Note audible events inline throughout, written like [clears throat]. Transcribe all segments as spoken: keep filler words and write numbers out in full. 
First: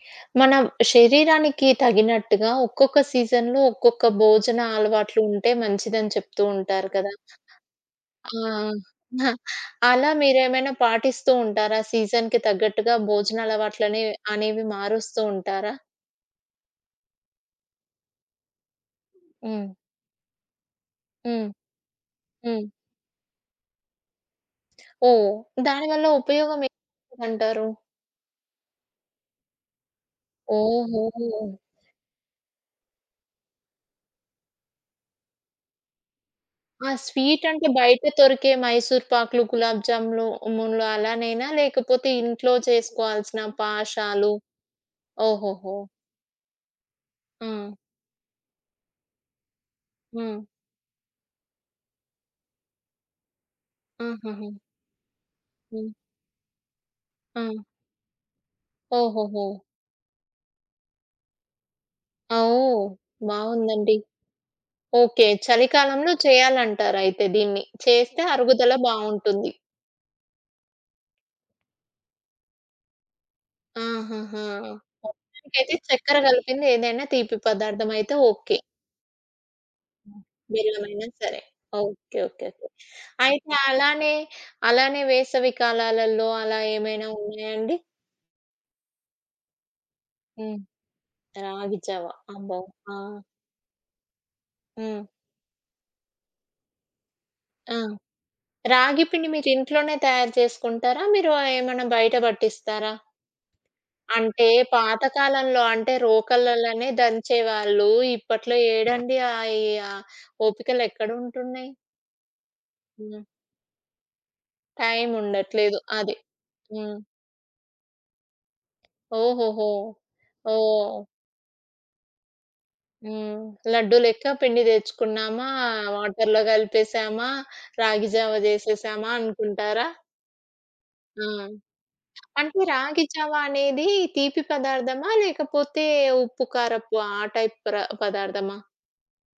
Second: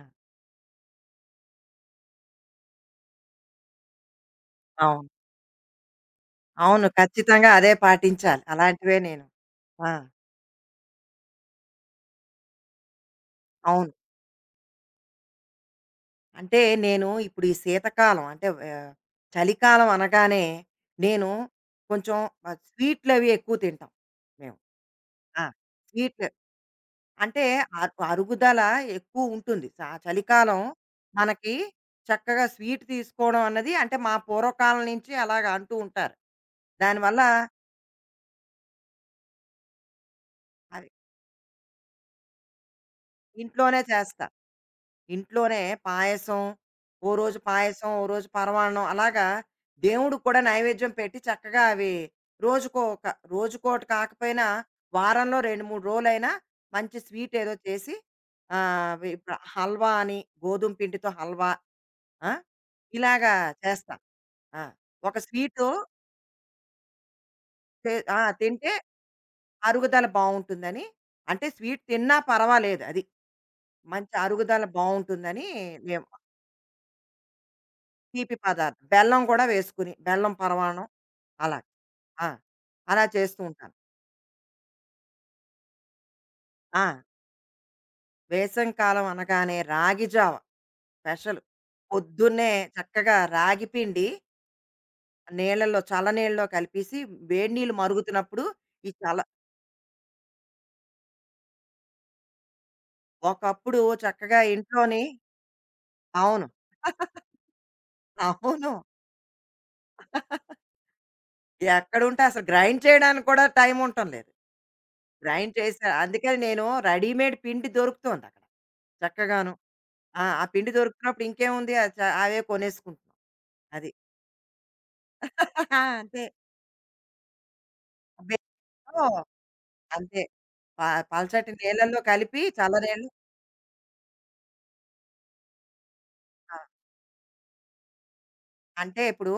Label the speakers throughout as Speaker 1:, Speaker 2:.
Speaker 1: ఆ!
Speaker 2: మన శరీరానికి తగినట్టుగా ఒక్కొక్క సీజన్‌లో ఒక్కొక్క భోజన
Speaker 1: అవును.
Speaker 2: అలవాట్లు ఉంటే మంచిదని చెప్తూ
Speaker 1: అవును.
Speaker 2: ఉంటారు కదా!
Speaker 1: ఖచ్చితంగా అదే పాటించాలి.
Speaker 2: ఆ!
Speaker 1: అలాంటివే నేను.
Speaker 2: [laughs]
Speaker 1: ఆ!
Speaker 2: అలా మీరేమైనా పాటిస్తూ ఉంటారా? సీజన్‌కి తగ్గట్టుగా భోజన
Speaker 1: అవును.
Speaker 2: అలవాట్లనే అనేవి మారుస్తూ ఉంటారా?
Speaker 1: అంటే నేను ఇప్పుడు ఈ శీతాకాలం అంటే ఆహ్,
Speaker 2: హ్మ్.
Speaker 1: చలికాలం అనగానే నేను
Speaker 2: హ్మ్.
Speaker 1: కొంచెం ఆహ్,
Speaker 2: హ్మ్.
Speaker 1: స్వీట్‌లవి ఎక్కువ తింటాం మేము.
Speaker 2: ఓహ్!
Speaker 1: ఆ!
Speaker 2: దానివల్ల
Speaker 1: స్వీట్లు
Speaker 2: ఉపయోగం
Speaker 1: అంటే
Speaker 2: ఏముందంటారు?
Speaker 1: అరు అరుగుదల ఎక్కువ ఉంటుంది. చ చలికాలం
Speaker 2: ఓహో!
Speaker 1: మనకి చక్కగా స్వీట్ తీసుకోవడం అన్నది అంటే మా పూర్వకాలం నుంచి అలాగా అంటూ ఉంటారు.
Speaker 2: ఆ
Speaker 1: దానివల్ల
Speaker 2: స్వీట్ అంటే బయట దొరికే మైసూర్ పాకులు, గులాబ్ జాములు, మున్లు
Speaker 1: అది
Speaker 2: అలానేనా? లేకపోతే ఇంట్లో చేసుకోవాల్సిన
Speaker 1: ఇంట్లోనే చేస్తా.
Speaker 2: పాషాలు?
Speaker 1: ఇంట్లోనే
Speaker 2: ఓహోహో!
Speaker 1: పాయసం, ఓ రోజు
Speaker 2: ఆ!
Speaker 1: పాయసం, ఓ రోజు పరమాన్నం అలాగా దేవుడికి కూడా
Speaker 2: హ్మ్.
Speaker 1: నైవేద్యం పెట్టి చక్కగా అవి రోజుకో ఒక రోజుకోటి కాకపోయినా
Speaker 2: ఆహాహా!
Speaker 1: వారంలో రెండు, మూడు
Speaker 2: హ్మ్.
Speaker 1: రోజులైనా మంచి స్వీట్
Speaker 2: ఆ!
Speaker 1: ఏదో చేసి ఆహ్, అవి ఇప్పుడు
Speaker 2: ఓహోహో!
Speaker 1: హల్వా అని గోధుమ పిండితో హల్వా ఆ!
Speaker 2: ఆ! ఓహ్!
Speaker 1: ఇలాగా చేస్తా.
Speaker 2: బావుందండి.
Speaker 1: ఆ! ఒక
Speaker 2: ఓకే.
Speaker 1: స్వీటు
Speaker 2: చలికాలంలో చేయాలంటారయితే దీన్ని.
Speaker 1: తె ఆ!
Speaker 2: చేస్తే
Speaker 1: తింటే
Speaker 2: అరుగుదల బావుంటుంది.
Speaker 1: అరుగుదల బావుంటుందని అంటే స్వీట్ తిన్నా పర్వాలేదు అది. మంచి
Speaker 2: ఆహాహా!
Speaker 1: అరుగుదల బావుంటుందని
Speaker 2: మొత్తానికైతే
Speaker 1: మేము
Speaker 2: చక్కెర కలిపింది ఏదైనా తీపి పదార్థం అయితే
Speaker 1: తీపి
Speaker 2: ఓకే.
Speaker 1: పదార్థం. బెల్లం కూడా వేసుకుని,
Speaker 2: హ్మ్.
Speaker 1: బెల్లం పరమాన్నం
Speaker 2: బెల్లమైనా సరే.
Speaker 1: అలా.
Speaker 2: ఓకే.
Speaker 1: ఆ!
Speaker 2: ఓకే. ఓకే.
Speaker 1: అలా చేస్తూ
Speaker 2: అయితే
Speaker 1: ఉంటాను.
Speaker 2: అలానే, అలానే వేసవి కాలాలలో అలా
Speaker 1: ఆ!
Speaker 2: ఏమైనా ఉన్నాయండి?
Speaker 1: వేసవి కాలం అనగానే రాగి జావ
Speaker 2: హ్మ్.
Speaker 1: స్పెషల్.
Speaker 2: రాగి జావ.
Speaker 1: పొద్దున్నే
Speaker 2: అబ్బో! ఆ!
Speaker 1: చక్కగా రాగి పిండి
Speaker 2: హ్మ్.
Speaker 1: నీళ్ళలో చల్ల నీళ్ళలో కలిపేసి వేడి నీళ్ళు
Speaker 2: ఆ!
Speaker 1: మరుగుతున్నప్పుడు ఈ
Speaker 2: రాగి
Speaker 1: చల్ల
Speaker 2: పిండి మీరు ఇంట్లోనే తయారు చేసుకుంటారా? మీరు ఏమన్నా బయట పట్టిస్తారా?
Speaker 1: ఒకప్పుడు చక్కగా
Speaker 2: అంటే పాత
Speaker 1: ఇంట్లోని
Speaker 2: కాలంలో అంటే
Speaker 1: అవును.
Speaker 2: రోకళ్ళలోనే దంచేవాళ్ళు. ఇప్పట్లో
Speaker 1: అవును.
Speaker 2: ఏడండి ఆయి ఆ ఓపికలు ఎక్కడుంటున్నాయి?
Speaker 1: ఎక్కడుంటే అసలు గ్రైండ్
Speaker 2: హ్మ్.
Speaker 1: చేయడానికి కూడా టైం ఉండటం లేదు.
Speaker 2: టైం
Speaker 1: గ్రైండ్
Speaker 2: ఉండట్లేదు.
Speaker 1: చేసే
Speaker 2: అది.
Speaker 1: అందుకని నేను
Speaker 2: హ్మ్.
Speaker 1: రెడీమేడ్ పిండి దొరుకుతోందక్కడ. చక్కగాను.
Speaker 2: ఓహోహో!
Speaker 1: ఆ! ఆ పిండి
Speaker 2: ఓహ్!
Speaker 1: దొరికినప్పుడు ఇంకేముంది అది చ అవే కొనేసుకుంటున్నాం.
Speaker 2: హ్మ్.
Speaker 1: అది.
Speaker 2: లడ్డు లెక్క పిండి తెచ్చుకున్నామా,
Speaker 1: [laughs] ఆ! అంతే.
Speaker 2: వాటర్‌లో కలిపేసామా, రాగి జావ చేసేసామా
Speaker 1: బెల్లం
Speaker 2: అనుకుంటారా?
Speaker 1: అంతే. ప
Speaker 2: ఆ!
Speaker 1: పల్చటి నీళ్ళల్లో కలిపి
Speaker 2: అంటే రాగి
Speaker 1: చల్లనీళ్ళు
Speaker 2: జావా అనేది తీపి పదార్థమా? లేకపోతే ఉప్పు,
Speaker 1: ఆ!
Speaker 2: కారపు ఆ టైప్ ప్ర పదార్థమా?
Speaker 1: అంటే ఇప్పుడు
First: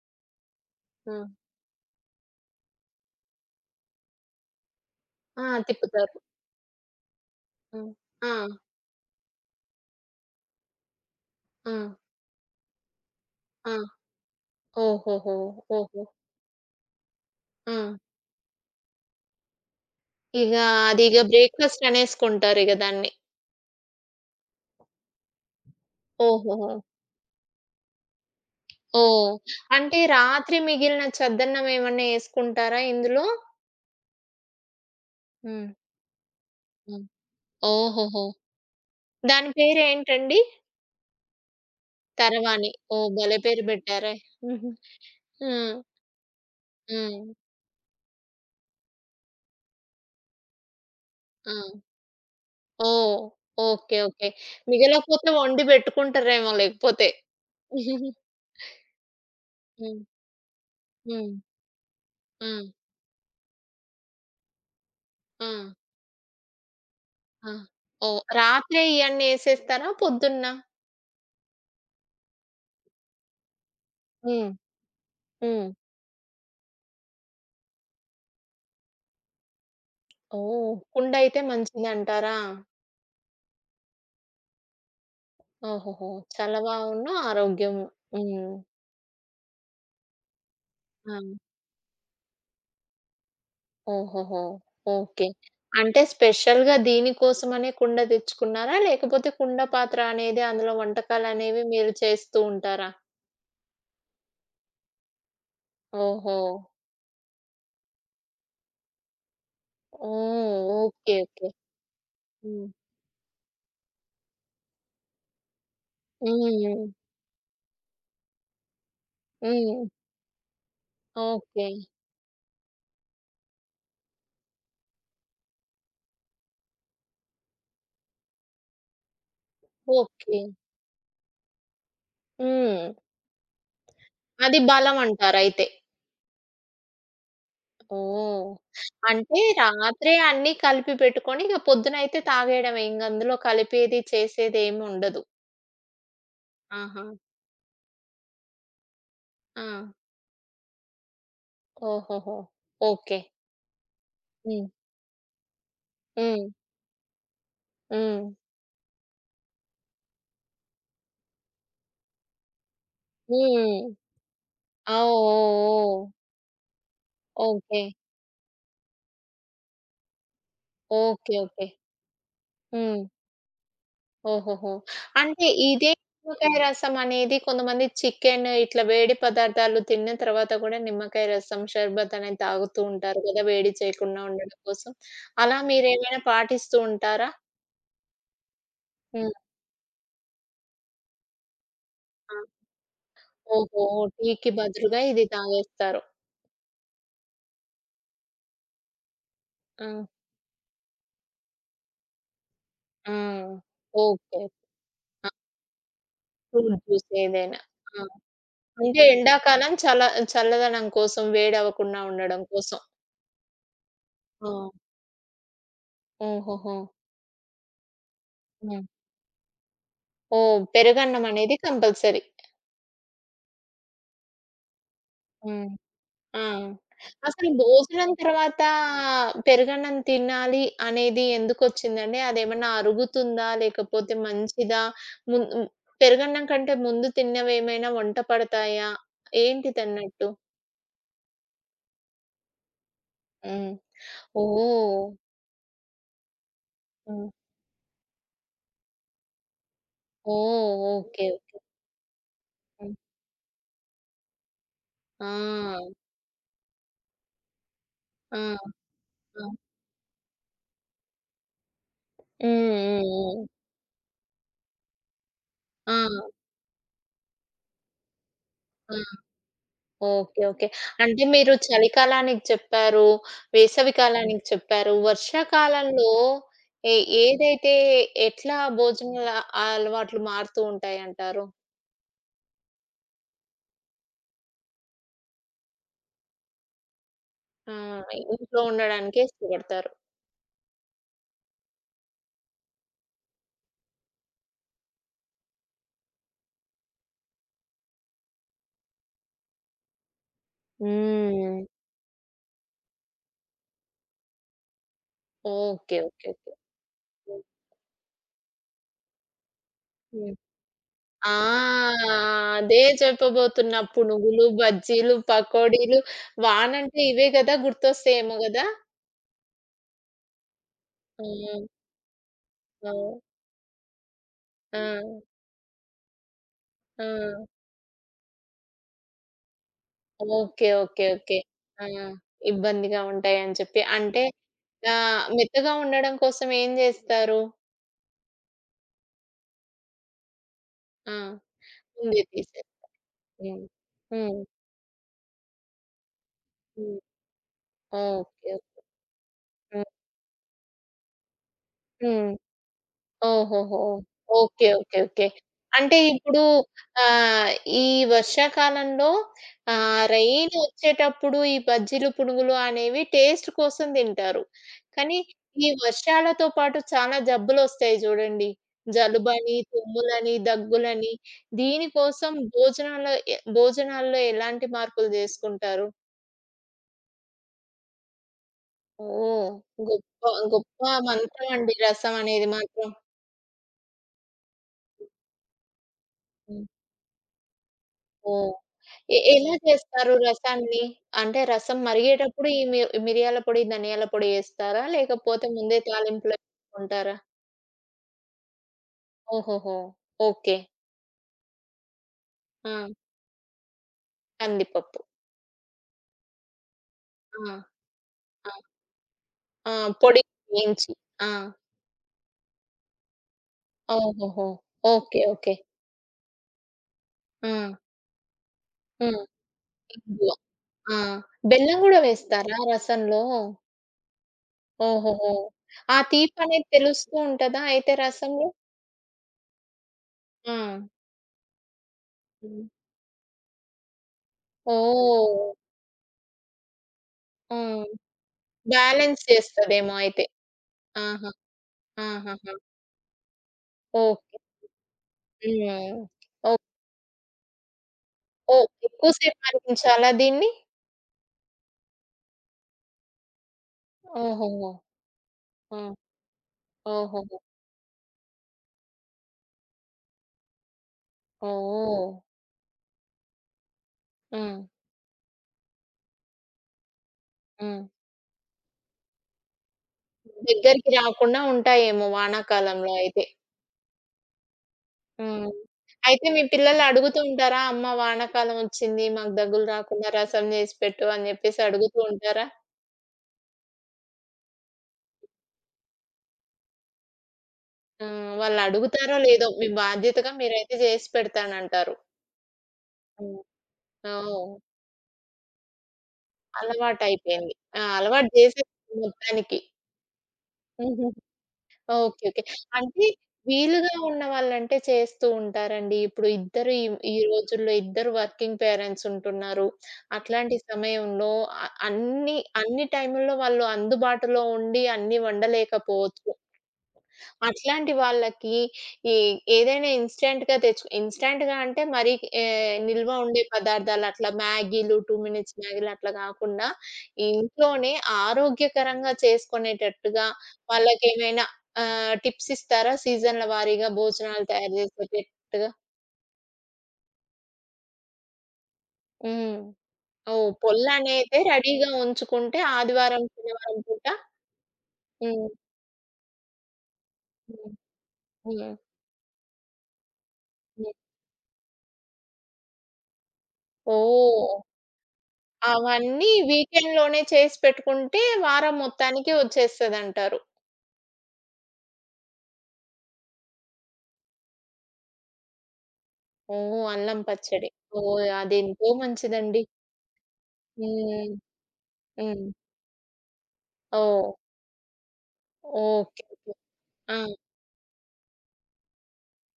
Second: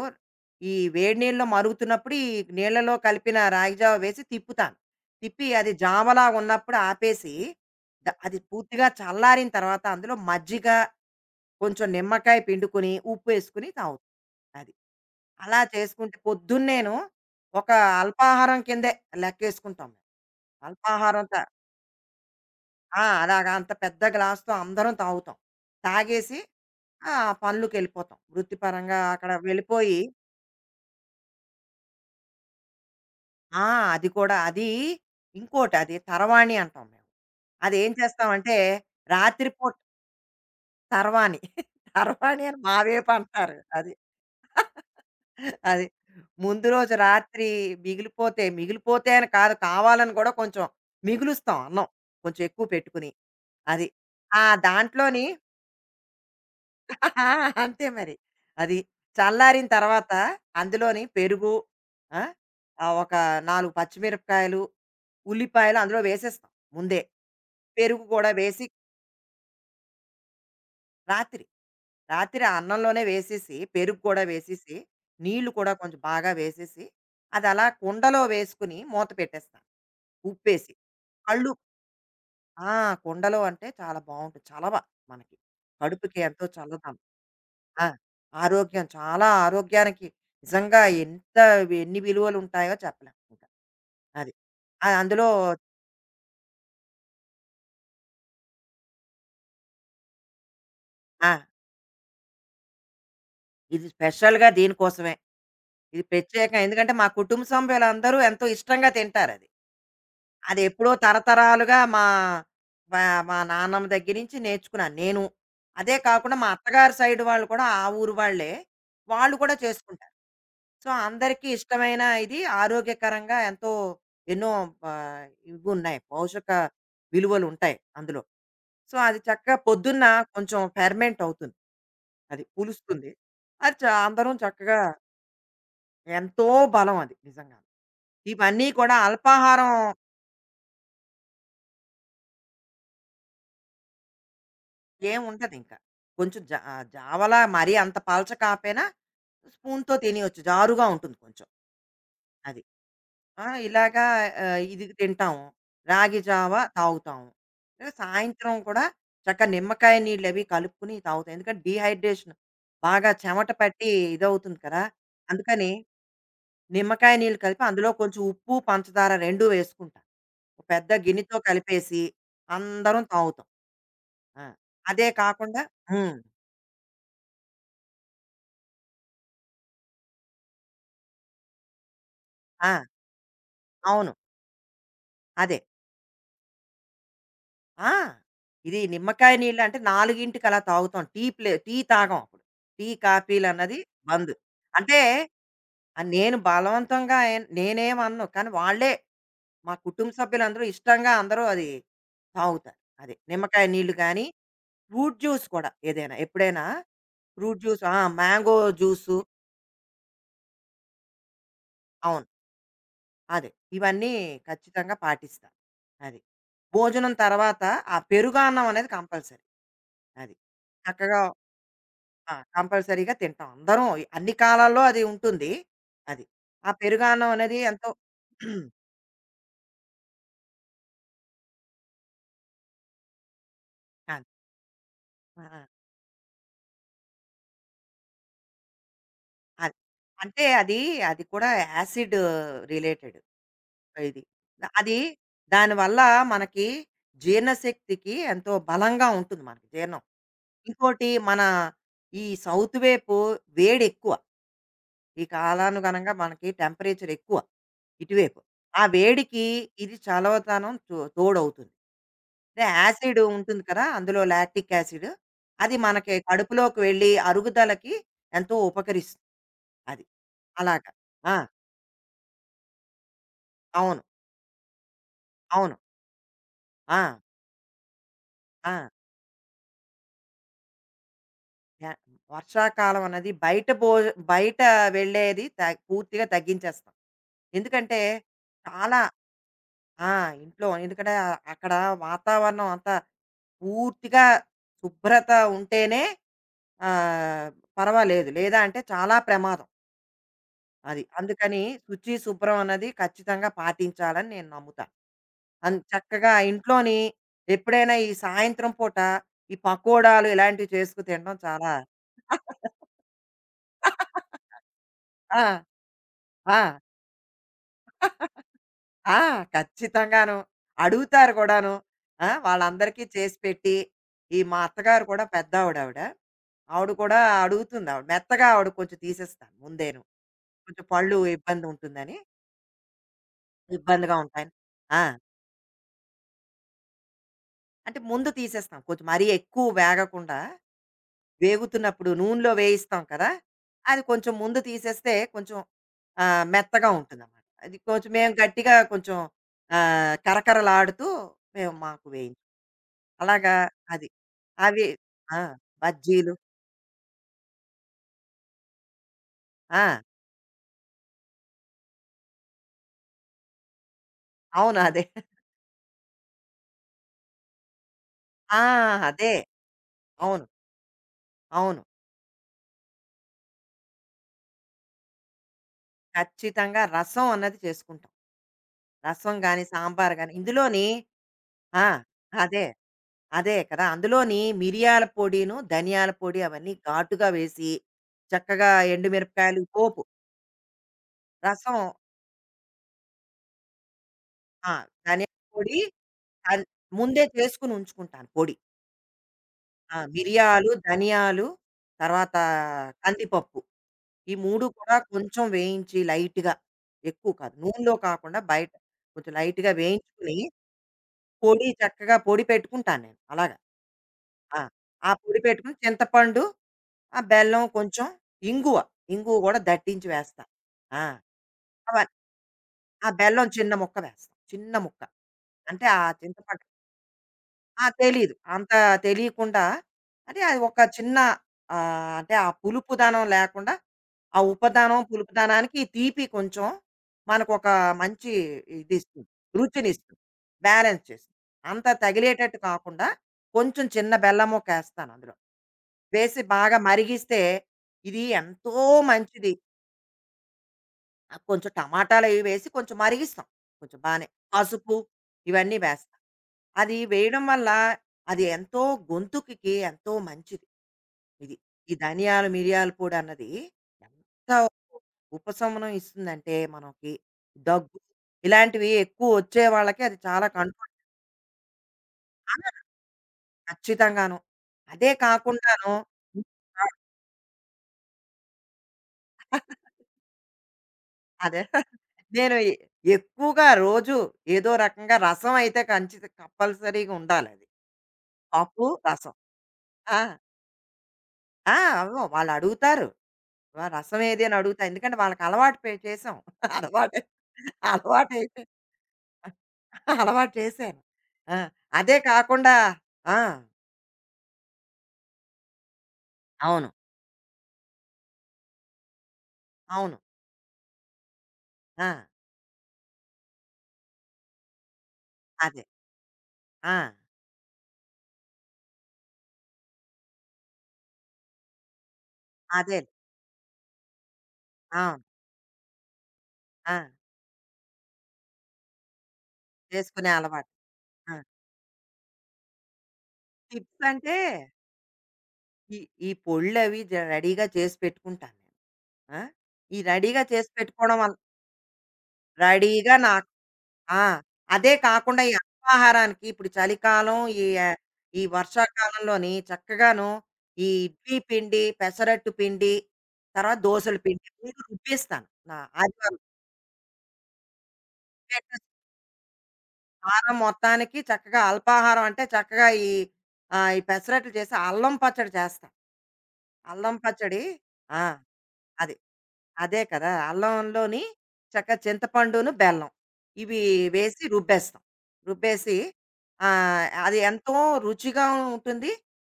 Speaker 1: ఈ
Speaker 2: ఆ!
Speaker 1: వేడి నీళ్ళలో మరుగుతున్నప్పుడు ఈ నీళ్ళలో కలిపిన రాగి జావ వేసి తిప్పుతాను.
Speaker 2: ఆ!
Speaker 1: తిప్పి అది
Speaker 2: తిప్పుతారు.
Speaker 1: జావలా ఉన్నప్పుడు ఆపేసి
Speaker 2: హ్మ్.
Speaker 1: ద
Speaker 2: ఆ!
Speaker 1: అది పూర్తిగా చల్లారిన తర్వాత అందులో మజ్జిగ,
Speaker 2: ఆ!
Speaker 1: కొంచెం నిమ్మకాయ పిండుకొని, ఉప్పేసుకొని
Speaker 2: ఆ!
Speaker 1: తాగుతాను. అది.
Speaker 2: ఓహోహో!
Speaker 1: అలా
Speaker 2: ఓహో!
Speaker 1: చేసుకుంటే పొద్దున్నేను ఒక
Speaker 2: ఆ!
Speaker 1: అల్పాహారం కిందే లెక్కేసుకుంటాం. మేము.
Speaker 2: ఇగ అది ఇగ
Speaker 1: అల్పాహారం త
Speaker 2: బ్రేక్‌ఫాస్ట్ అనేసుకుంటారిగ
Speaker 1: ఆ!
Speaker 2: దాన్ని.
Speaker 1: అలాగా అంత పెద్ద గ్లాస్‌తో అందరం తాగుతాం. తాగేసి
Speaker 2: ఓహోహో!
Speaker 1: ఆ! పనులకెళ్ళిపోతాం. వృత్తిపరంగా అక్కడ
Speaker 2: ఓహ్!
Speaker 1: వెళ్ళిపోయి
Speaker 2: అంటే రాత్రి మిగిలిన చద్దన్నం ఏమన్నా యేసుకుంటారా ఇందులో?
Speaker 1: ఆ! అది కూడా. అది
Speaker 2: హ్మ్.
Speaker 1: ఇంకోటి అది తరవాణి అంటాం మేము.
Speaker 2: హ్మ్.
Speaker 1: అదేం
Speaker 2: ఓహోహో!
Speaker 1: చేస్తామంటే
Speaker 2: దాని
Speaker 1: రాత్రిపూట
Speaker 2: పేరేంటండి?
Speaker 1: తరవాణి. తరవాణి [laughs] అని
Speaker 2: తరవాని.
Speaker 1: మా
Speaker 2: ఓహ్!
Speaker 1: వైపు
Speaker 2: భలే
Speaker 1: అంటారు.
Speaker 2: పేరు
Speaker 1: అది.
Speaker 2: బెట్టారే! హుహు. [laughs] హ్మ్.
Speaker 1: అది. ముందు రోజు
Speaker 2: హ్మ్.
Speaker 1: రాత్రి మిగిలిపోతే, మిగిలిపోతే అని కాదు, కావాలని కూడా కొంచెం
Speaker 2: ఆ!
Speaker 1: మిగులుస్తాం అన్నం. కొంచెం ఎక్కువ పెట్టుకుని.
Speaker 2: ఓహ్!
Speaker 1: అది.
Speaker 2: ఓకే. ఓకే.
Speaker 1: ఆ దాంట్లోని
Speaker 2: మిగలకపోతే వండి బెట్టుకుంటారేమో లేకపోతే.
Speaker 1: [laughs] ఆ! అంతే మరి. అది. చల్లారిన
Speaker 2: హ్మ్.
Speaker 1: తర్వాత అందులోని
Speaker 2: హ్మ్.
Speaker 1: పెరుగు, ఆ!
Speaker 2: హ్మ్.
Speaker 1: ఆహ్, ఒక నాలుగు పచ్చిమిరపకాయలు,
Speaker 2: ఆ!
Speaker 1: ఉల్లిపాయలు అందులో వేసేస్తాం ముందే.
Speaker 2: ఆ!
Speaker 1: పెరుగు
Speaker 2: ఓహ్!
Speaker 1: కూడా వేసి
Speaker 2: రాత్రే ఇయన్నీ యేసేస్తారా? పొద్దున్నా?
Speaker 1: రాత్రి. రాత్రి ఆ అన్నంలోనే వేసేసి, పెరుగు కూడా
Speaker 2: హ్మ్.
Speaker 1: వేసేసి, నీళ్లు
Speaker 2: హ్మ్.
Speaker 1: కూడా కొంచెం బాగా వేసేసి, అదలా కుండలో వేసుకుని మూత పెట్టేస్తాను. ఉప్పేసి.
Speaker 2: ఓహ్! కుండ అయితే
Speaker 1: కళ్ళు
Speaker 2: మంచిదంటారా?
Speaker 1: ఆ! కుండలో అంటే చాలా బావుంటుంది. చలవ మనకి.
Speaker 2: ఓహోహో!
Speaker 1: కడుపుకి ఎంతో చల్లదనం.
Speaker 2: చలవాను ఆరోగ్యం.
Speaker 1: ఆ!
Speaker 2: హ్మ్.
Speaker 1: ఆరోగ్యం చాలా ఆరోగ్యానికి నిజంగా
Speaker 2: ఆ!
Speaker 1: ఎంత ఎన్ని విలువలుంటాయో చెప్పలేం. ఇంకా. అది.
Speaker 2: ఓహోహో!
Speaker 1: ఆ!
Speaker 2: ఓకే.
Speaker 1: అందులో
Speaker 2: అంటే స్పెషల్‌గా దీనికోసమనే కుండ తెచ్చుకున్నారా? లేకపోతే కుండ పాత్ర అనేది అందులో
Speaker 1: ఆ!
Speaker 2: వంటకాలనేవి మీరు చేస్తూ ఉంటారా?
Speaker 1: ఇది స్పెషల్‌గా దీనికోసమే. ఇది
Speaker 2: ఓహో!
Speaker 1: ప్రత్యేకం. ఎందుకంటే మా కుటుంబ సభ్యులందరూ ఎంతో ఇష్టంగా తింటారది.
Speaker 2: ఓహ్!
Speaker 1: అదెప్పుడో
Speaker 2: ఓకే. ఓకే.
Speaker 1: తరతరాలుగా మా
Speaker 2: హ్మ్.
Speaker 1: మా మా నాన్నమ్మ దగ్గర నుంచి నేర్చుకున్నాను నేను. అదే కాకుండా మా
Speaker 2: హ్మ్.
Speaker 1: అత్తగారి సైడ్ వాళ్ళు కూడా ఆ ఊరు వాళ్ళే. వాళ్ళు కూడా
Speaker 2: హ్మ్.
Speaker 1: చేసుకుంటారు. సో, అందరికీ
Speaker 2: ఓకే.
Speaker 1: ఇష్టమైన ఇది ఆరోగ్యకరంగా ఎంతో ఎన్నో ఆహ్, ఇవున్నాయి. పోషక విలువలుంటాయి అందులో. సో, అది చక్కగా పొద్దున్న
Speaker 2: ఓకే.
Speaker 1: కొంచెం ఫెర్మెంట్ అవుతుంది. అది
Speaker 2: హ్మ్.
Speaker 1: పులుస్తుంది. అది చ అందరం
Speaker 2: అది
Speaker 1: చక్కగా
Speaker 2: బలమంటారయితే.
Speaker 1: ఎంతో బలం అది నిజంగా.
Speaker 2: ఓహ్!
Speaker 1: ఇవన్నీ కూడా
Speaker 2: అంటే
Speaker 1: అల్పాహారం
Speaker 2: రాత్రే అన్నీ కలిపి పెట్టుకొని ఇక పొద్దునయితే తాగేయడమే. ఇంగ అందులో కలిపేది, చేసేదేమి ఉండదు.
Speaker 1: ఏమి ఉండదింకా. కొంచెం జా
Speaker 2: ఆహా!
Speaker 1: జావలా మరీ అంత పలచ కాపోయినా
Speaker 2: ఆ!
Speaker 1: స్పూన్‌తో తినేయొచ్చు. జారుగా ఉంటుంది కొంచెం.
Speaker 2: ఓహోహో!
Speaker 1: అది.
Speaker 2: ఓకే.
Speaker 1: ఆ! ఇలాగా ఆహ్,
Speaker 2: హ్మ్.
Speaker 1: ఇది తింటాము. రాగి
Speaker 2: హ్మ్.
Speaker 1: జావ తాగుతాము. ఆ!
Speaker 2: హ్మ్.
Speaker 1: సాయంత్రం కూడా చక్కగా నిమ్మకాయ నీళ్ళవి కలుపుకొని తాగుతాం. ఎందుకంటే డీహైడ్రేషన్ బాగా చెమట
Speaker 2: హ్మ్.
Speaker 1: పట్టి ఇదవుతుంది కదా!
Speaker 2: ఓహ్!
Speaker 1: అందుకని
Speaker 2: ఓహ్!
Speaker 1: నిమ్మకాయ నీళ్ళు
Speaker 2: ఓహ్!
Speaker 1: కలిపి
Speaker 2: ఓకే.
Speaker 1: అందులో కొంచెం ఉప్పు, పంచదార రెండు వేసుకుంటా. ఒక పెద్ద
Speaker 2: ఓకే.
Speaker 1: గిన్నెతో
Speaker 2: ఓకే.
Speaker 1: కలిపేసి
Speaker 2: హ్మ్.
Speaker 1: అందరం తాగుతాం. ఆ!
Speaker 2: ఓహోహో!
Speaker 1: అదే
Speaker 2: అంటే
Speaker 1: కాకుండా
Speaker 2: ఇదే
Speaker 1: హ్మ్.
Speaker 2: నిమ్మకాయ రసం అనేది కొంతమంది చికెన్ ఇట్లా వేడి పదార్థాలు తిన్న తర్వాత కూడా నిమ్మకాయ రసం, షర్బత్ అనేది
Speaker 1: ఆ!
Speaker 2: తాగుతూ ఉంటారు కదా! వేడి
Speaker 1: అవును.
Speaker 2: చేయకుండా ఉండడం కోసం.
Speaker 1: అదే.
Speaker 2: అలా మీరేమైనా పాటిస్తూ ఉంటారా?
Speaker 1: ఆ! ఇది
Speaker 2: హ్మ్.
Speaker 1: నిమ్మకాయ నీళ్ళు అంటే 4కి అలా తాగుతాం. టీ ప్లే టీ తాగం
Speaker 2: ఆ!
Speaker 1: అప్పుడు. టీ, కాఫీలన్నది
Speaker 2: ఓహో!
Speaker 1: బంద్.
Speaker 2: టీకి
Speaker 1: అంటే
Speaker 2: బదులుగా ఇది తాగేస్తారు.
Speaker 1: ఆహ్, నేను బలవంతంగా ఏం నేనేమనను. కానీ వాళ్ళే మా
Speaker 2: ఆ!
Speaker 1: కుటుంబ సభ్యులందరూ ఇష్టంగా అందరూ అది తాగుతారు.
Speaker 2: ఆ!
Speaker 1: అది. నిమ్మకాయ నీళ్ళు గానీ,
Speaker 2: ఓకే.
Speaker 1: ఫ్రూట్
Speaker 2: ఆ!
Speaker 1: జ్యూస్ కూడా ఏదైనా ఎప్పుడైనా
Speaker 2: ఫ్రూట్ జ్యూస్ ఏదైనా.
Speaker 1: ఫ్రూట్ జ్యూస్ ఆ!
Speaker 2: ఆ!
Speaker 1: మ్యాంగో
Speaker 2: అంటే
Speaker 1: జ్యూసు
Speaker 2: ఎండాకాలం చల్ల చల్లదనం కోసం వేడవ్వకుండా
Speaker 1: అవును.
Speaker 2: ఉండడం కోసం.
Speaker 1: అదే. ఇవన్నీ
Speaker 2: ఆ!
Speaker 1: ఖచ్చితంగా పాటిస్తా. అది.
Speaker 2: ఓహోహో!
Speaker 1: భోజనం తర్వాత ఆ పెరుగన్నం
Speaker 2: హ్మ్.
Speaker 1: అనేది కంపల్సరీ. అది.
Speaker 2: ఓహ్!
Speaker 1: చక్కగా
Speaker 2: పెరుగన్నం అనేది కంపల్సరీ.
Speaker 1: ఆ! కంపల్సరీగా తింటాం. అందరం అన్ని కాలాల్లో అది ఉంటుంది.
Speaker 2: హ్మ్.
Speaker 1: అది.
Speaker 2: ఆ!
Speaker 1: ఆ పెరుగన్నం
Speaker 2: అసలు
Speaker 1: అనేది ఎంతో
Speaker 2: భోజనం తర్వాత
Speaker 1: [clears throat]
Speaker 2: పెరుగన్నం తినాలి అనేది ఎందుకొచ్చిందండి? అదేమన్నా అరుగుతుందా? లేకపోతే
Speaker 1: అది.
Speaker 2: మంచిదా?
Speaker 1: ఆ!
Speaker 2: మున్
Speaker 1: ఆ!
Speaker 2: హ్మ్. పెరుగన్నం కంటే ముందు తిన్నవేమైనా వంట పడతాయా?
Speaker 1: అది.
Speaker 2: ఏంటిదన్నట్టు?
Speaker 1: అంటే అది, అది కూడా యాసిడ్ రిలేటెడ్
Speaker 2: హ్మ్.
Speaker 1: ఇది. అది
Speaker 2: ఓహ్!
Speaker 1: దానివల్ల మనకి
Speaker 2: హ్మ్.
Speaker 1: జీర్ణశక్తికి ఎంతో బలంగా ఉంటుంది మనకి జీర్ణం.
Speaker 2: ఓహ్!
Speaker 1: ఇంకోటి
Speaker 2: ఓకే.
Speaker 1: మన
Speaker 2: ఓకే.
Speaker 1: ఈ సౌత్
Speaker 2: హ్మ్.
Speaker 1: వైపు వేడెక్కువ. ఈ
Speaker 2: ఆ!
Speaker 1: కాలానుగుణంగా మనకి టెంపరేచర్ ఎక్కువ ఇటువైపు.
Speaker 2: ఆ!
Speaker 1: ఆ
Speaker 2: ఆ!
Speaker 1: వేడికి
Speaker 2: హ్మ్.
Speaker 1: ఇది చలవతనం తో తోడవుతుంది. అంటే
Speaker 2: హ్మ్.
Speaker 1: యాసిడ్
Speaker 2: హ్మ్.
Speaker 1: ఉంటుంది కదా! అందులో లాక్టిక్ యాసిడ్. అది
Speaker 2: ఆ!
Speaker 1: మనకి కడుపులోకి వెళ్ళి అరుగుదలకి ఎంతో
Speaker 2: ఆ!
Speaker 1: ఉపకరిస్తుంది. అది.
Speaker 2: ఓకే. ఓకే.
Speaker 1: అలాగా.
Speaker 2: అంటే
Speaker 1: ఆ!
Speaker 2: మీరు చలికాలానికి చెప్పారు, హ్మ్.
Speaker 1: అవును.
Speaker 2: వేసవికాలానికి చెప్పారు.
Speaker 1: అవును.
Speaker 2: వర్షాకాలంలో ఏ
Speaker 1: ఆ!
Speaker 2: ఏదైతే ఎట్లా
Speaker 1: ఆ!
Speaker 2: భోజనాల అలవాట్లు మారుతూ ఉంటాయంటారు?
Speaker 1: యాహ్! వర్షాకాలం అన్నది బయట భో బయట వెళ్ళేది త పూర్తిగా తగ్గించేస్తాం.
Speaker 2: ఆ!
Speaker 1: ఎందుకంటే
Speaker 2: ఇంట్లో
Speaker 1: చాలా
Speaker 2: ఉండడానికే ఇష్టపడతారు.
Speaker 1: ఆ! ఇంట్లో ఎందుకంటే ఆ- అక్కడ వాతావరణం అంతా పూర్తిగా శుభ్రత ఉంటేనే ఆహ్, పర్వాలేదు. లేదా అంటే చాలా ప్రమాదం అది.
Speaker 2: హ్మ్.
Speaker 1: అందుకని శుచి, శుభ్రం అన్నది ఖచ్చితంగా పాటించాలని నేను నమ్ముతాను. అన్
Speaker 2: ఓకే. ఓకే.
Speaker 1: చక్కగా
Speaker 2: ఓకే.
Speaker 1: ఇంట్లోని
Speaker 2: హ్మ్.
Speaker 1: ఎప్పుడైనా ఈ సాయంత్రం పూట ఈ పకోడాలు
Speaker 2: హ్మ్.
Speaker 1: ఇలాంటివి చేసుకు
Speaker 2: ఆ!
Speaker 1: తినడం చాలా
Speaker 2: అదే చెప్పబోతున్నా. పునుగులు,
Speaker 1: [laughs]
Speaker 2: బజ్జీలు,
Speaker 1: ఆ!
Speaker 2: పకోడీలు
Speaker 1: ఆ!
Speaker 2: వానంటే ఇవే గదా! గుర్తొస్తాయేమో గదా!
Speaker 1: ఆ! ఖచ్చితంగాను.
Speaker 2: ఆ!
Speaker 1: అడుగుతారు గూడాను. ఆ!
Speaker 2: ఆ!
Speaker 1: వాళ్ళందరికీ చేసి పెట్టి, ఈ మా
Speaker 2: ఆ!
Speaker 1: అత్తగారు కూడా పెద్దావిడ ఆవిడ. ఆవిడ ఆవిడ
Speaker 2: ఆ!
Speaker 1: కూడా అడుగుతుందావిడ. మెత్తగా ఆవిడ కొంచెం తీసేస్తాను ముందేను.
Speaker 2: ఓకే.
Speaker 1: కొంచెం
Speaker 2: ఓకే.
Speaker 1: పళ్ళు
Speaker 2: ఓకే.
Speaker 1: ఇబ్బంది
Speaker 2: ఆ!
Speaker 1: ఉంటుందని,
Speaker 2: ఇబ్బందిగా ఉంటాయని చెప్పి.
Speaker 1: ఇబ్బందిగా
Speaker 2: అంటే
Speaker 1: ఉంటాయని. ఆ!
Speaker 2: ఆహ్, మెత్తగా ఉండడం కోసం ఏం జేస్తారు?
Speaker 1: అంటే ముందు తీసేస్తాం. కొంచెం మరీ ఎక్కువ వేగకుండా,
Speaker 2: ఆ!
Speaker 1: వేగుతున్నప్పుడు
Speaker 2: ముందే
Speaker 1: నూనెలో
Speaker 2: తీసేసి.
Speaker 1: వేయిస్తాం కదా!
Speaker 2: హ్మ్.
Speaker 1: అది కొంచెం
Speaker 2: హ్మ్.
Speaker 1: ముందు తీసేస్తే కొంచెం ఆహ్, మెత్తగా
Speaker 2: హ్మ్.
Speaker 1: ఉంటుందన్నమాట. అది కొంచెం మేము
Speaker 2: ఓకే.
Speaker 1: గట్టిగా కొంచెం
Speaker 2: హ్మ్.
Speaker 1: ఆహ్, కరకరలాడుతూ మేము మాకు
Speaker 2: హ్మ్.
Speaker 1: వేయించుకుంటాం. అలాగా
Speaker 2: ఓహోహో!
Speaker 1: అది.
Speaker 2: ఓకే.
Speaker 1: అవి
Speaker 2: ఓకే. ఓకే.
Speaker 1: ఆ!
Speaker 2: అంటే
Speaker 1: బజ్జీలు.
Speaker 2: ఇప్పుడు ఆహ్, ఈ వర్షాకాలంలో
Speaker 1: ఆ!
Speaker 2: ఆహ్, రైలు వచ్చేటప్పుడు ఈ బజ్జీలు, పునుగులు అనేవి టేస్ట్ కోసం తింటారు.
Speaker 1: అవును. అదే.
Speaker 2: కానీ ఈ వర్షాలతో పాటు చాలా జబ్బులొస్తాయి చూడండి.
Speaker 1: ఆ! అదే.
Speaker 2: జలుబని, తుమ్ములని,
Speaker 1: అవును.
Speaker 2: దగ్గులని
Speaker 1: అవును.
Speaker 2: దీనికోసం భోజనాల్లో ఎ భోజనాల్లో ఎలాంటి మార్పులు చేసుకుంటారు?
Speaker 1: ఖచ్చితంగా రసం అన్నది చేసుకుంటాం. రసం
Speaker 2: ఓహ్!
Speaker 1: గాని, సాంబారు
Speaker 2: గొప్ప
Speaker 1: గాని
Speaker 2: గొప్ప
Speaker 1: ఇందులోని
Speaker 2: మంత్రం అండి
Speaker 1: ఆ!
Speaker 2: రసం అనేది
Speaker 1: అదే.
Speaker 2: మాత్రం.
Speaker 1: అదే కదా! అందులోని మిరియాల పొడిను, ధనియాల పొడి
Speaker 2: హ్మ్.
Speaker 1: అవన్నీ ఘాటుగా వేసి,
Speaker 2: ఓహ్!
Speaker 1: చక్కగా
Speaker 2: ఎ ఎలా
Speaker 1: ఎండుమిరపకాయలు పోపు
Speaker 2: చేస్తారు రసాన్ని? అంటే రసం
Speaker 1: రసం
Speaker 2: మరిగేటప్పుడు ఈ మి మిరియాల పొడి, ధనియాల పొడి
Speaker 1: ఆ!
Speaker 2: ఏస్తారా?
Speaker 1: ధనియాల
Speaker 2: లేకపోతే
Speaker 1: పొడి
Speaker 2: ముందే తాలింపులో
Speaker 1: అన్
Speaker 2: ఏసుకుంటారా?
Speaker 1: ముందే చేసుకొని ఉంచుకుంటాను పొడి.
Speaker 2: ఓహోహో!
Speaker 1: ఆ!
Speaker 2: ఓకే.
Speaker 1: మిరియాలు, ధనియాలు తర్వాత
Speaker 2: ఆ!
Speaker 1: కందిపప్పు. ఈ మూడు కూడా
Speaker 2: కందిపప్పు.
Speaker 1: కొంచెం వేయించి లైట్‌గా, ఎక్కువ
Speaker 2: ఆ!
Speaker 1: కాదు. నూనెలో కాకుండా
Speaker 2: ఆ!
Speaker 1: బయట కొంచెం లైట్‌గా
Speaker 2: ఆ! పొడి
Speaker 1: వేయించుకొని,
Speaker 2: వేయించి. ఆ!
Speaker 1: పొడి చక్కగా పొడి పెట్టుకుంటాను నేను. అలాగా.
Speaker 2: ఓహోహో!
Speaker 1: ఆ! ఆ
Speaker 2: ఓకే.
Speaker 1: పొడి
Speaker 2: ఓకే.
Speaker 1: పెట్టుకొని చింతపండు, ఆ
Speaker 2: ఆ!
Speaker 1: బెల్లం కొంచెం, ఇంగువ,
Speaker 2: హ్మ్.
Speaker 1: ఇంగువ కూడా దట్టించి
Speaker 2: ఇంగువ.
Speaker 1: వేస్తా.
Speaker 2: ఆ!
Speaker 1: ఆ!
Speaker 2: బెల్లం
Speaker 1: అవ
Speaker 2: గూడా వేస్తారా
Speaker 1: ఆ
Speaker 2: రసంలో?
Speaker 1: బెల్లం చిన్న ముక్క వేస్తా. చిన్న ముక్క.
Speaker 2: ఓహోహో!
Speaker 1: అంటే
Speaker 2: ఆ
Speaker 1: ఆ చింతపండు
Speaker 2: తీపనేది తెలుస్తూ ఉంటదా
Speaker 1: ఆ!
Speaker 2: అయితే
Speaker 1: తెలీదు.
Speaker 2: రసంలో?
Speaker 1: అంత తెలియకుండా అంటే
Speaker 2: ఆ!
Speaker 1: అది ఒక చిన్న ఆహ్, అంటే ఆ
Speaker 2: హ్మ్.
Speaker 1: పులుపుదనం లేకుండా ఆ ఉపదనం,
Speaker 2: ఓహ్!
Speaker 1: పులుపుదనానికి ఈ తీపి కొంచెం మనకొక
Speaker 2: హ్మ్.
Speaker 1: మంచి
Speaker 2: బ్యాలెన్స్
Speaker 1: ఇదిస్తుంది.
Speaker 2: చేస్తదేమో
Speaker 1: రుచినిస్తుంది.
Speaker 2: అయితే.
Speaker 1: బ్యాలెన్స్ చేస్తుంది.
Speaker 2: ఆహా!
Speaker 1: అంత
Speaker 2: ఆహాహా!
Speaker 1: తగిలేటట్టు కాకుండా కొంచెం చిన్న
Speaker 2: ఓకే.
Speaker 1: బెల్లము కేస్తాను అందులో.
Speaker 2: హ్మ్.
Speaker 1: వేసి
Speaker 2: ఓ
Speaker 1: బాగా మరిగిస్తే ఇది
Speaker 2: ఓహ్!
Speaker 1: ఎంతో
Speaker 2: ఎక్కువ సేపు
Speaker 1: మంచిది.
Speaker 2: మరిగించాలా దీన్ని?
Speaker 1: ఆహ్, కొంచెం టమాటాలవి వేసి కొంచెం మరిగిస్తాం. కొంచెం బానే.
Speaker 2: ఓహోహో!
Speaker 1: పసుపు ఇవన్నీ
Speaker 2: ఆ!
Speaker 1: వేస్తాం. అది
Speaker 2: ఓహోహో!
Speaker 1: వేయడం వల్ల అది ఎంతో గొంతుకికి ఎంతో మంచిది. ఇది. ఈ
Speaker 2: ఓహ్!
Speaker 1: ధనియాలు, మిరియాల పొడి అన్నది ఎంత
Speaker 2: హ్మ్.
Speaker 1: ఉపశమనం ఇస్తుందంటే మనకి
Speaker 2: హ్మ్.
Speaker 1: దగ్గు ఇలాంటివి ఎక్కువ వచ్చే వాళ్ళకి అది చాలా
Speaker 2: దగ్గరికి
Speaker 1: కంట్రోల్.
Speaker 2: రాకుండా ఉంటాయేమో
Speaker 1: ఆ!
Speaker 2: వానాకాలంలో అయితే.
Speaker 1: ఖచ్చితంగాను. అదే
Speaker 2: హ్మ్.
Speaker 1: కాకుండాను
Speaker 2: అయితే మీ పిల్లలు అడుగుతూ ఉంటారా? అమ్మ వానాకాలం ఒచ్చింది మాకు దగ్గులు
Speaker 1: [laughs]
Speaker 2: రాకుండా రసం జేసి పెట్టు అని జెప్పేసి
Speaker 1: అదే.
Speaker 2: అడుగుతూ ఉంటారా?
Speaker 1: నేను ఎ ఎక్కువగా రోజు ఏదో రకంగా రసం అయితే కంచిత కంపల్సరీగా ఉండాలది.
Speaker 2: హ్మ్. వాళ్ళు
Speaker 1: పప్పు,
Speaker 2: అడుగుతారో
Speaker 1: రసం.
Speaker 2: లేదో మీ
Speaker 1: ఆ!
Speaker 2: బాధ్యతగా మీరైతే జేసి
Speaker 1: ఆ!
Speaker 2: పెడతానంటారు.
Speaker 1: అవును. వాళ్ళడుగుతారు.
Speaker 2: హ్మ్.
Speaker 1: "రసం ఏది?"
Speaker 2: ఓహ్!
Speaker 1: అని అడుగుతా. ఎందుకంటే వాళ్ళకి అలవాటు పే చేసాం. [laughs] అలవాటై
Speaker 2: అలవాటయిపోయింది. ఆ! అలవాటు
Speaker 1: అలవాటై
Speaker 2: జేసేసారు మొత్తానికి.
Speaker 1: [laughs] అలవాటు చేశాను.
Speaker 2: హుహు.
Speaker 1: ఆ! అదే
Speaker 2: ఓకే. ఓకే.
Speaker 1: కాకుండా
Speaker 2: అంటే
Speaker 1: ఆ!
Speaker 2: వీలుగా ఉన్న వాళ్ళంటే చేస్తూ ఉంటారండి. ఇప్పుడు ఇద్దరు ఈ
Speaker 1: అవును.
Speaker 2: ఈ రోజుల్లో ఇద్దరు వర్కింగ్ పేరెంట్స్ ఉంటున్నారు.
Speaker 1: అవును.
Speaker 2: అట్లాంటి సమయంలో అ
Speaker 1: ఆ!
Speaker 2: అన్ని అన్ని టైముల్లో వాళ్ళు అందుబాటులో ఉండి అన్నీ
Speaker 1: అదే.
Speaker 2: వండలేకపోవచ్చు.
Speaker 1: ఆ!
Speaker 2: అట్లాంటి వాళ్ళకి ఈ ఏదైనా ఇన్‌స్టాంట్‌గా తెచ్చు ఇన్‌స్టాంట్‌గా అంటే మరీ ఆహ్,
Speaker 1: అదే.
Speaker 2: నిల్వ ఉండే పదార్థాలు అట్లా మ్యాగీలు, రెండు
Speaker 1: అవును.
Speaker 2: మినిట్స్ మ్యాగీలు అట్లా కాకుండా
Speaker 1: ఆ!
Speaker 2: ఇంట్లోనే ఆరోగ్యకరంగా చేసుకునేటట్టుగా
Speaker 1: చేసుకునే అలవాటు. ఆ!
Speaker 2: వాళ్ళకేమైనా ఆహ్, టిప్స్ ఇస్తారా? సీజన్‌ల వారీగా
Speaker 1: టిప్స్ అంటే
Speaker 2: భోజనాలు తయారు చేసేటట్టుగా?
Speaker 1: ఈ ఈ పొళ్ళవి జ రెడీగా చేసి పెట్టుకుంటాను నేను. ఆ!
Speaker 2: హ్మ్.
Speaker 1: ఈ రెడీగా
Speaker 2: ఓహ్!
Speaker 1: చేసి పెట్టుకోవడం వల్ల
Speaker 2: పొల్లనైతే రెడీగా ఉంచుకుంటే
Speaker 1: రెడీగా
Speaker 2: ఆదివారం,
Speaker 1: నా
Speaker 2: శనివారం పూట
Speaker 1: ఆ! అదే కాకుండా
Speaker 2: హ్మ్.
Speaker 1: ఈ అల్పాహారానికి ఇప్పుడు చలికాలం ఈ
Speaker 2: హ్మ్.
Speaker 1: ఆహ్, ఈ
Speaker 2: హ్మ్.
Speaker 1: వర్షాకాలంలోని చక్కగాను ఈ
Speaker 2: హ్మ్.
Speaker 1: ఇడ్లీ పిండి, పెసరట్టు పిండి, తర్వాత దోసల పిండి
Speaker 2: ఓహ్!
Speaker 1: మూడు రుబ్బిస్తాను. నా
Speaker 2: అవన్నీ
Speaker 1: ఆదివారం
Speaker 2: వీకెండ్‌లోనే చేసి పెట్టుకుంటే వారం
Speaker 1: ఎందుకంటే
Speaker 2: మొత్తానికి వచ్చేస్తదంటారు.
Speaker 1: వారం మొత్తానికి చక్కగా అల్పాహారం అంటే చక్కగా ఈ ఆహ్, ఈ పెసరట్లు చేసి అల్లం పచ్చడి చేస్తా.
Speaker 2: ఓహ్!
Speaker 1: అల్లం
Speaker 2: అల్లం
Speaker 1: పచ్చడి
Speaker 2: పచ్చడి.
Speaker 1: ఆ!
Speaker 2: ఓహ్! అదెంతో
Speaker 1: అది.
Speaker 2: మంచిదండి.
Speaker 1: అదే కదా! అల్లంలోని
Speaker 2: హ్మ్.
Speaker 1: చక్కగా
Speaker 2: హ్మ్.
Speaker 1: చింతపండును, బెల్లం ఇవి
Speaker 2: ఓహ్!
Speaker 1: వేసి రుబ్బేస్తాం. రుబ్బేసి
Speaker 2: ఓకే. ఓకే.
Speaker 1: ఆహ్,
Speaker 2: ఆ!
Speaker 1: అది ఎంతో రుచిగా ఉంటుంది.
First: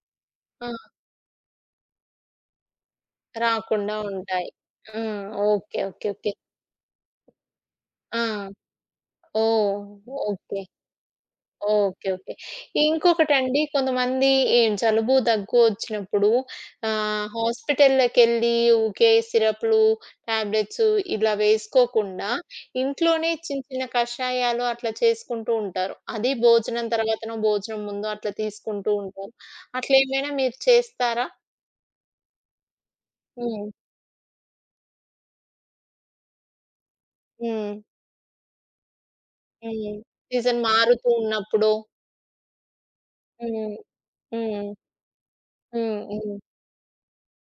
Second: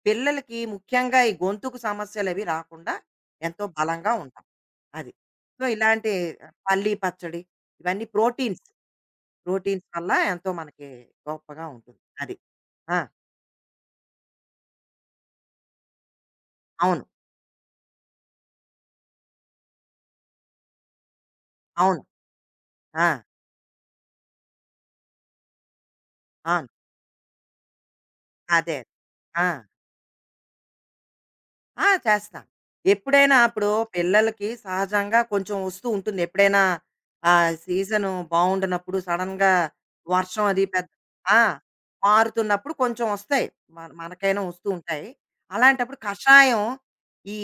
Speaker 1: పిల్లలకి
Speaker 2: ఆ!
Speaker 1: ముఖ్యంగా ఈ గొంతుకు సమస్యలవి రాకుండా ఎంతో
Speaker 2: రాకుండా
Speaker 1: బలంగా ఉంటాం.
Speaker 2: ఉంటాయి. ఆ!
Speaker 1: అది. So,
Speaker 2: okay. ఓకే.
Speaker 1: ఇలాంటి
Speaker 2: ఓకే.
Speaker 1: పల్లీ పచ్చడి ఇవన్నీ
Speaker 2: ఆ!
Speaker 1: ప్రోటీన్స్.
Speaker 2: ఓహ్!
Speaker 1: ప్రోటీన్స్ వల్ల ఎంతో
Speaker 2: ఓకే.
Speaker 1: మనకి గొప్పగా ఉంటుంది.
Speaker 2: ఓకే. ఓకే.
Speaker 1: అది. ఆ!
Speaker 2: ఇంకొకటండి కొంతమంది ఈ జలుబు, దగ్గు వచ్చినప్పుడు
Speaker 1: అవును.
Speaker 2: ఆహ్, హాస్పిటల్‌లకెళ్ళి ఊకే సిరప్‌లు, టాబ్లెట్స్ ఇలా
Speaker 1: అవును.
Speaker 2: వేసుకోకుండా
Speaker 1: ఆ!
Speaker 2: ఇంట్లోనే చిన్న చిన్న కషాయాలు అట్లా చేసుకుంటూ ఉంటారు. అది
Speaker 1: అవును.
Speaker 2: భోజనం తర్వాతనో, భోజనం ముందో అట్లా
Speaker 1: అదే.
Speaker 2: తీసుకుంటూ ఉంటారు.
Speaker 1: ఆ!
Speaker 2: అట్లా ఏమైనా మీరు చేస్తారా?
Speaker 1: ఆ! చేస్తాను. ఎప్పుడైనా అప్పుడు
Speaker 2: హ్మ్.
Speaker 1: పిల్లలకి సహజంగా కొంచెం వస్తూ ఉంటుంది. ఎప్పుడైనా ఆహ్,
Speaker 2: హ్మ్.
Speaker 1: సీజను బావుండనప్పుడు సడెన్‌గా
Speaker 2: హ్మ్.
Speaker 1: వర్షం అది
Speaker 2: సీజన్
Speaker 1: పెద్ద
Speaker 2: మారుతూ
Speaker 1: ఆ!
Speaker 2: ఉన్నప్పుడో
Speaker 1: మారుతున్నప్పుడు కొంచెం వస్తాయి.
Speaker 2: హ్మ్.
Speaker 1: మన మనకైనా వస్తూ
Speaker 2: హ్మ్.
Speaker 1: ఉంటాయి. అలాంటప్పుడు
Speaker 2: హ్మ్. హ్మ్.
Speaker 1: కషాయం ఈ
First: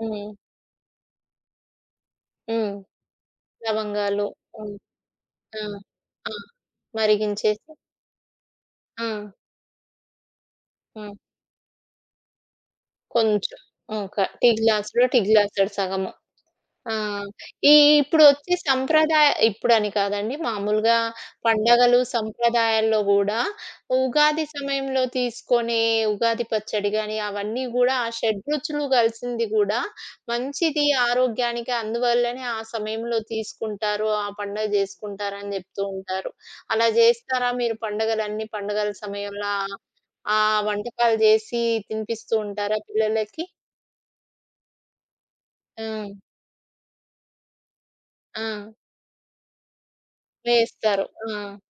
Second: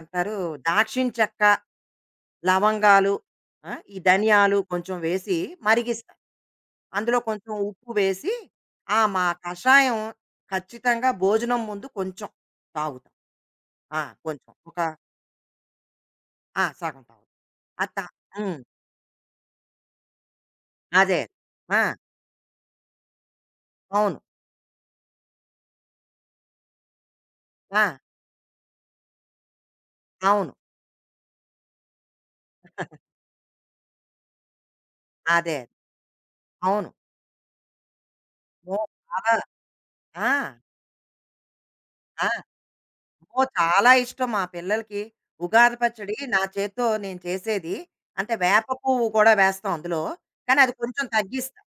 Speaker 2: హ్మ్.
Speaker 1: దాక్షిణ చెక్క,
Speaker 2: హ్మ్.
Speaker 1: లవంగాలు ఆ! ఈ
Speaker 2: లవంగాలు.
Speaker 1: ధనియాలు
Speaker 2: హ్మ్.
Speaker 1: కొంచెం వేసి
Speaker 2: ఆ!
Speaker 1: మరిగిస్తా.
Speaker 2: ఆ!
Speaker 1: అందులో కొంచెం
Speaker 2: మరిగించేసి
Speaker 1: ఉప్పు వేసి ఆ!
Speaker 2: ఆ!
Speaker 1: మా కషాయం ఖచ్చితంగా
Speaker 2: హ్మ్.
Speaker 1: భోజనం ముందు కొంచెం తాగుతాం.
Speaker 2: కొంచెం.
Speaker 1: ఆ!
Speaker 2: ఒక టీ
Speaker 1: కొంచెం ఒక
Speaker 2: గ్లాసులో టీ గ్లాసెడు సగము.
Speaker 1: ఆ!
Speaker 2: ఆ!
Speaker 1: సగం పావు.
Speaker 2: ఈ
Speaker 1: అత
Speaker 2: ఇప్పుడొచ్చే
Speaker 1: హ్మ్.
Speaker 2: సంప్రదాయ ఇప్పుడని కాదండి. మామూలుగా
Speaker 1: అదే. ఆ!
Speaker 2: పండగలు, సంప్రదాయాల్లో గూడా
Speaker 1: అవును.
Speaker 2: ఉగాది సమయంలో తీసుకునే ఉగాది పచ్చడి గాని, అవన్నీ
Speaker 1: ఆ!
Speaker 2: గూడా ఆ షడ్‌రుచులు కలిసింది గూడా
Speaker 1: అవును.
Speaker 2: మంచిది ఆరోగ్యానికి. అందువల్లనే ఆ సమయంలో తీసుకుంటారు. ఆ పండగ జేసుకుంటారని
Speaker 1: అదే.
Speaker 2: జెప్తూ ఉంటారు.
Speaker 1: అవును.
Speaker 2: అలా జేస్తారా మీరు పండగలన్నీ
Speaker 1: మో
Speaker 2: పండగల
Speaker 1: చాలా
Speaker 2: సమయంలో ఆహ్,
Speaker 1: ఆ!
Speaker 2: ఆ వంటకాలు జేసి
Speaker 1: ఆ!
Speaker 2: తినిపిస్తూ ఉంటారా
Speaker 1: మో
Speaker 2: పిల్లలకి?
Speaker 1: చాలా ఇష్టం మా పిల్లలకి. ఉగాది
Speaker 2: హ్మ్.
Speaker 1: పచ్చడి నా చేత్తో నేను చేసేది. అంటే
Speaker 2: ఆ!
Speaker 1: వేప పువ్వు కూడా వేస్తాం అందులో. కానీ అది కొంచెం
Speaker 2: వేస్తారు. ఆ!
Speaker 1: తగ్గిస్తా.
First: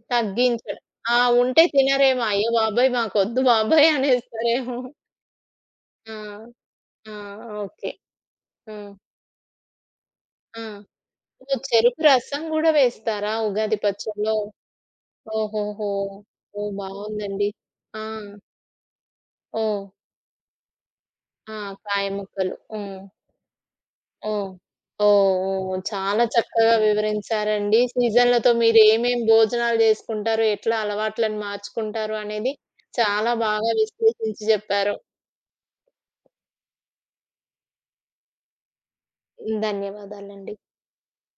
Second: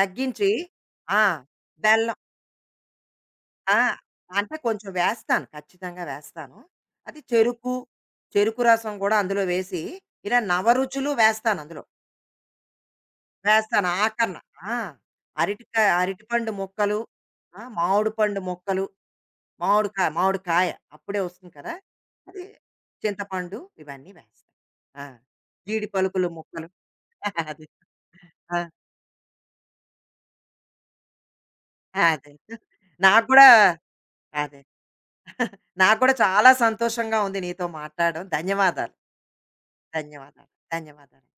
Speaker 1: తగ్గించి
Speaker 2: తగ్గించడం. ఆ!
Speaker 1: ఆ!
Speaker 2: ఉంటే
Speaker 1: బెల్లం
Speaker 2: తినరేమో. అయ్య బాబోయ్! మాకొద్దు
Speaker 1: ఆ!
Speaker 2: బాబోయ్!
Speaker 1: అంటే
Speaker 2: అనేస్తారేమో.
Speaker 1: కొంచెం వేస్తాను. ఖచ్చితంగా
Speaker 2: ఆ!
Speaker 1: వేస్తాను.
Speaker 2: ఆ!
Speaker 1: అది చెరుకు,
Speaker 2: ఓకే.
Speaker 1: చెరుకు
Speaker 2: ఆ!
Speaker 1: రసం కూడా అందులో వేసి ఇలా
Speaker 2: ఆ!
Speaker 1: నవరుచులు
Speaker 2: ఓహ్!
Speaker 1: వేస్తానందులో.
Speaker 2: చెరుకు రసం గూడా వేస్తారా ఉగాది
Speaker 1: వేస్తాను ఆకర్న.
Speaker 2: పచ్చడిలో?
Speaker 1: ఆ! అరటికాయ
Speaker 2: ఓహోహో!
Speaker 1: అరటిపండు
Speaker 2: ఓహ్!
Speaker 1: ముక్కలు,
Speaker 2: బావుందండి.
Speaker 1: ఆ!
Speaker 2: ఆ!
Speaker 1: మామిడి పండు మొక్కలు,
Speaker 2: ఓహ్!
Speaker 1: మామిడికాయ మామిడికాయ అప్పుడే వస్తుంది
Speaker 2: ఆ!
Speaker 1: కదా!
Speaker 2: కాయ
Speaker 1: అది
Speaker 2: ముక్కలు. హ్మ్.
Speaker 1: చింతపండు ఇవన్నీ వేస్తా.
Speaker 2: ఓహ్!
Speaker 1: ఆ!
Speaker 2: ఓహ్! ఓహ్!
Speaker 1: జీడి
Speaker 2: చాలా
Speaker 1: పలుకులు ముక్కలు
Speaker 2: చక్కగా
Speaker 1: [laughs] అది.
Speaker 2: వివరించారండి. సీజన్‌లతో
Speaker 1: ఆ!
Speaker 2: మీరు ఏమేం భోజనాలు చేసుకుంటారు? ఎట్లా అలవాట్లను మార్చుకుంటారు?
Speaker 1: అదే.
Speaker 2: అనేది
Speaker 1: నాకు
Speaker 2: చాలా
Speaker 1: గూడా
Speaker 2: బాగా విశ్లేషించి
Speaker 1: అదే.
Speaker 2: జెప్పారు.
Speaker 1: [laughs] నాకు గూడా చాలా సంతోషంగా ఉంది నీతో మాట్లాడడం. ధన్యవాదాలు. ధన్యవాదాలు.
Speaker 2: ధన్యవాదాలండి.
Speaker 1: ధన్యవాదాలు.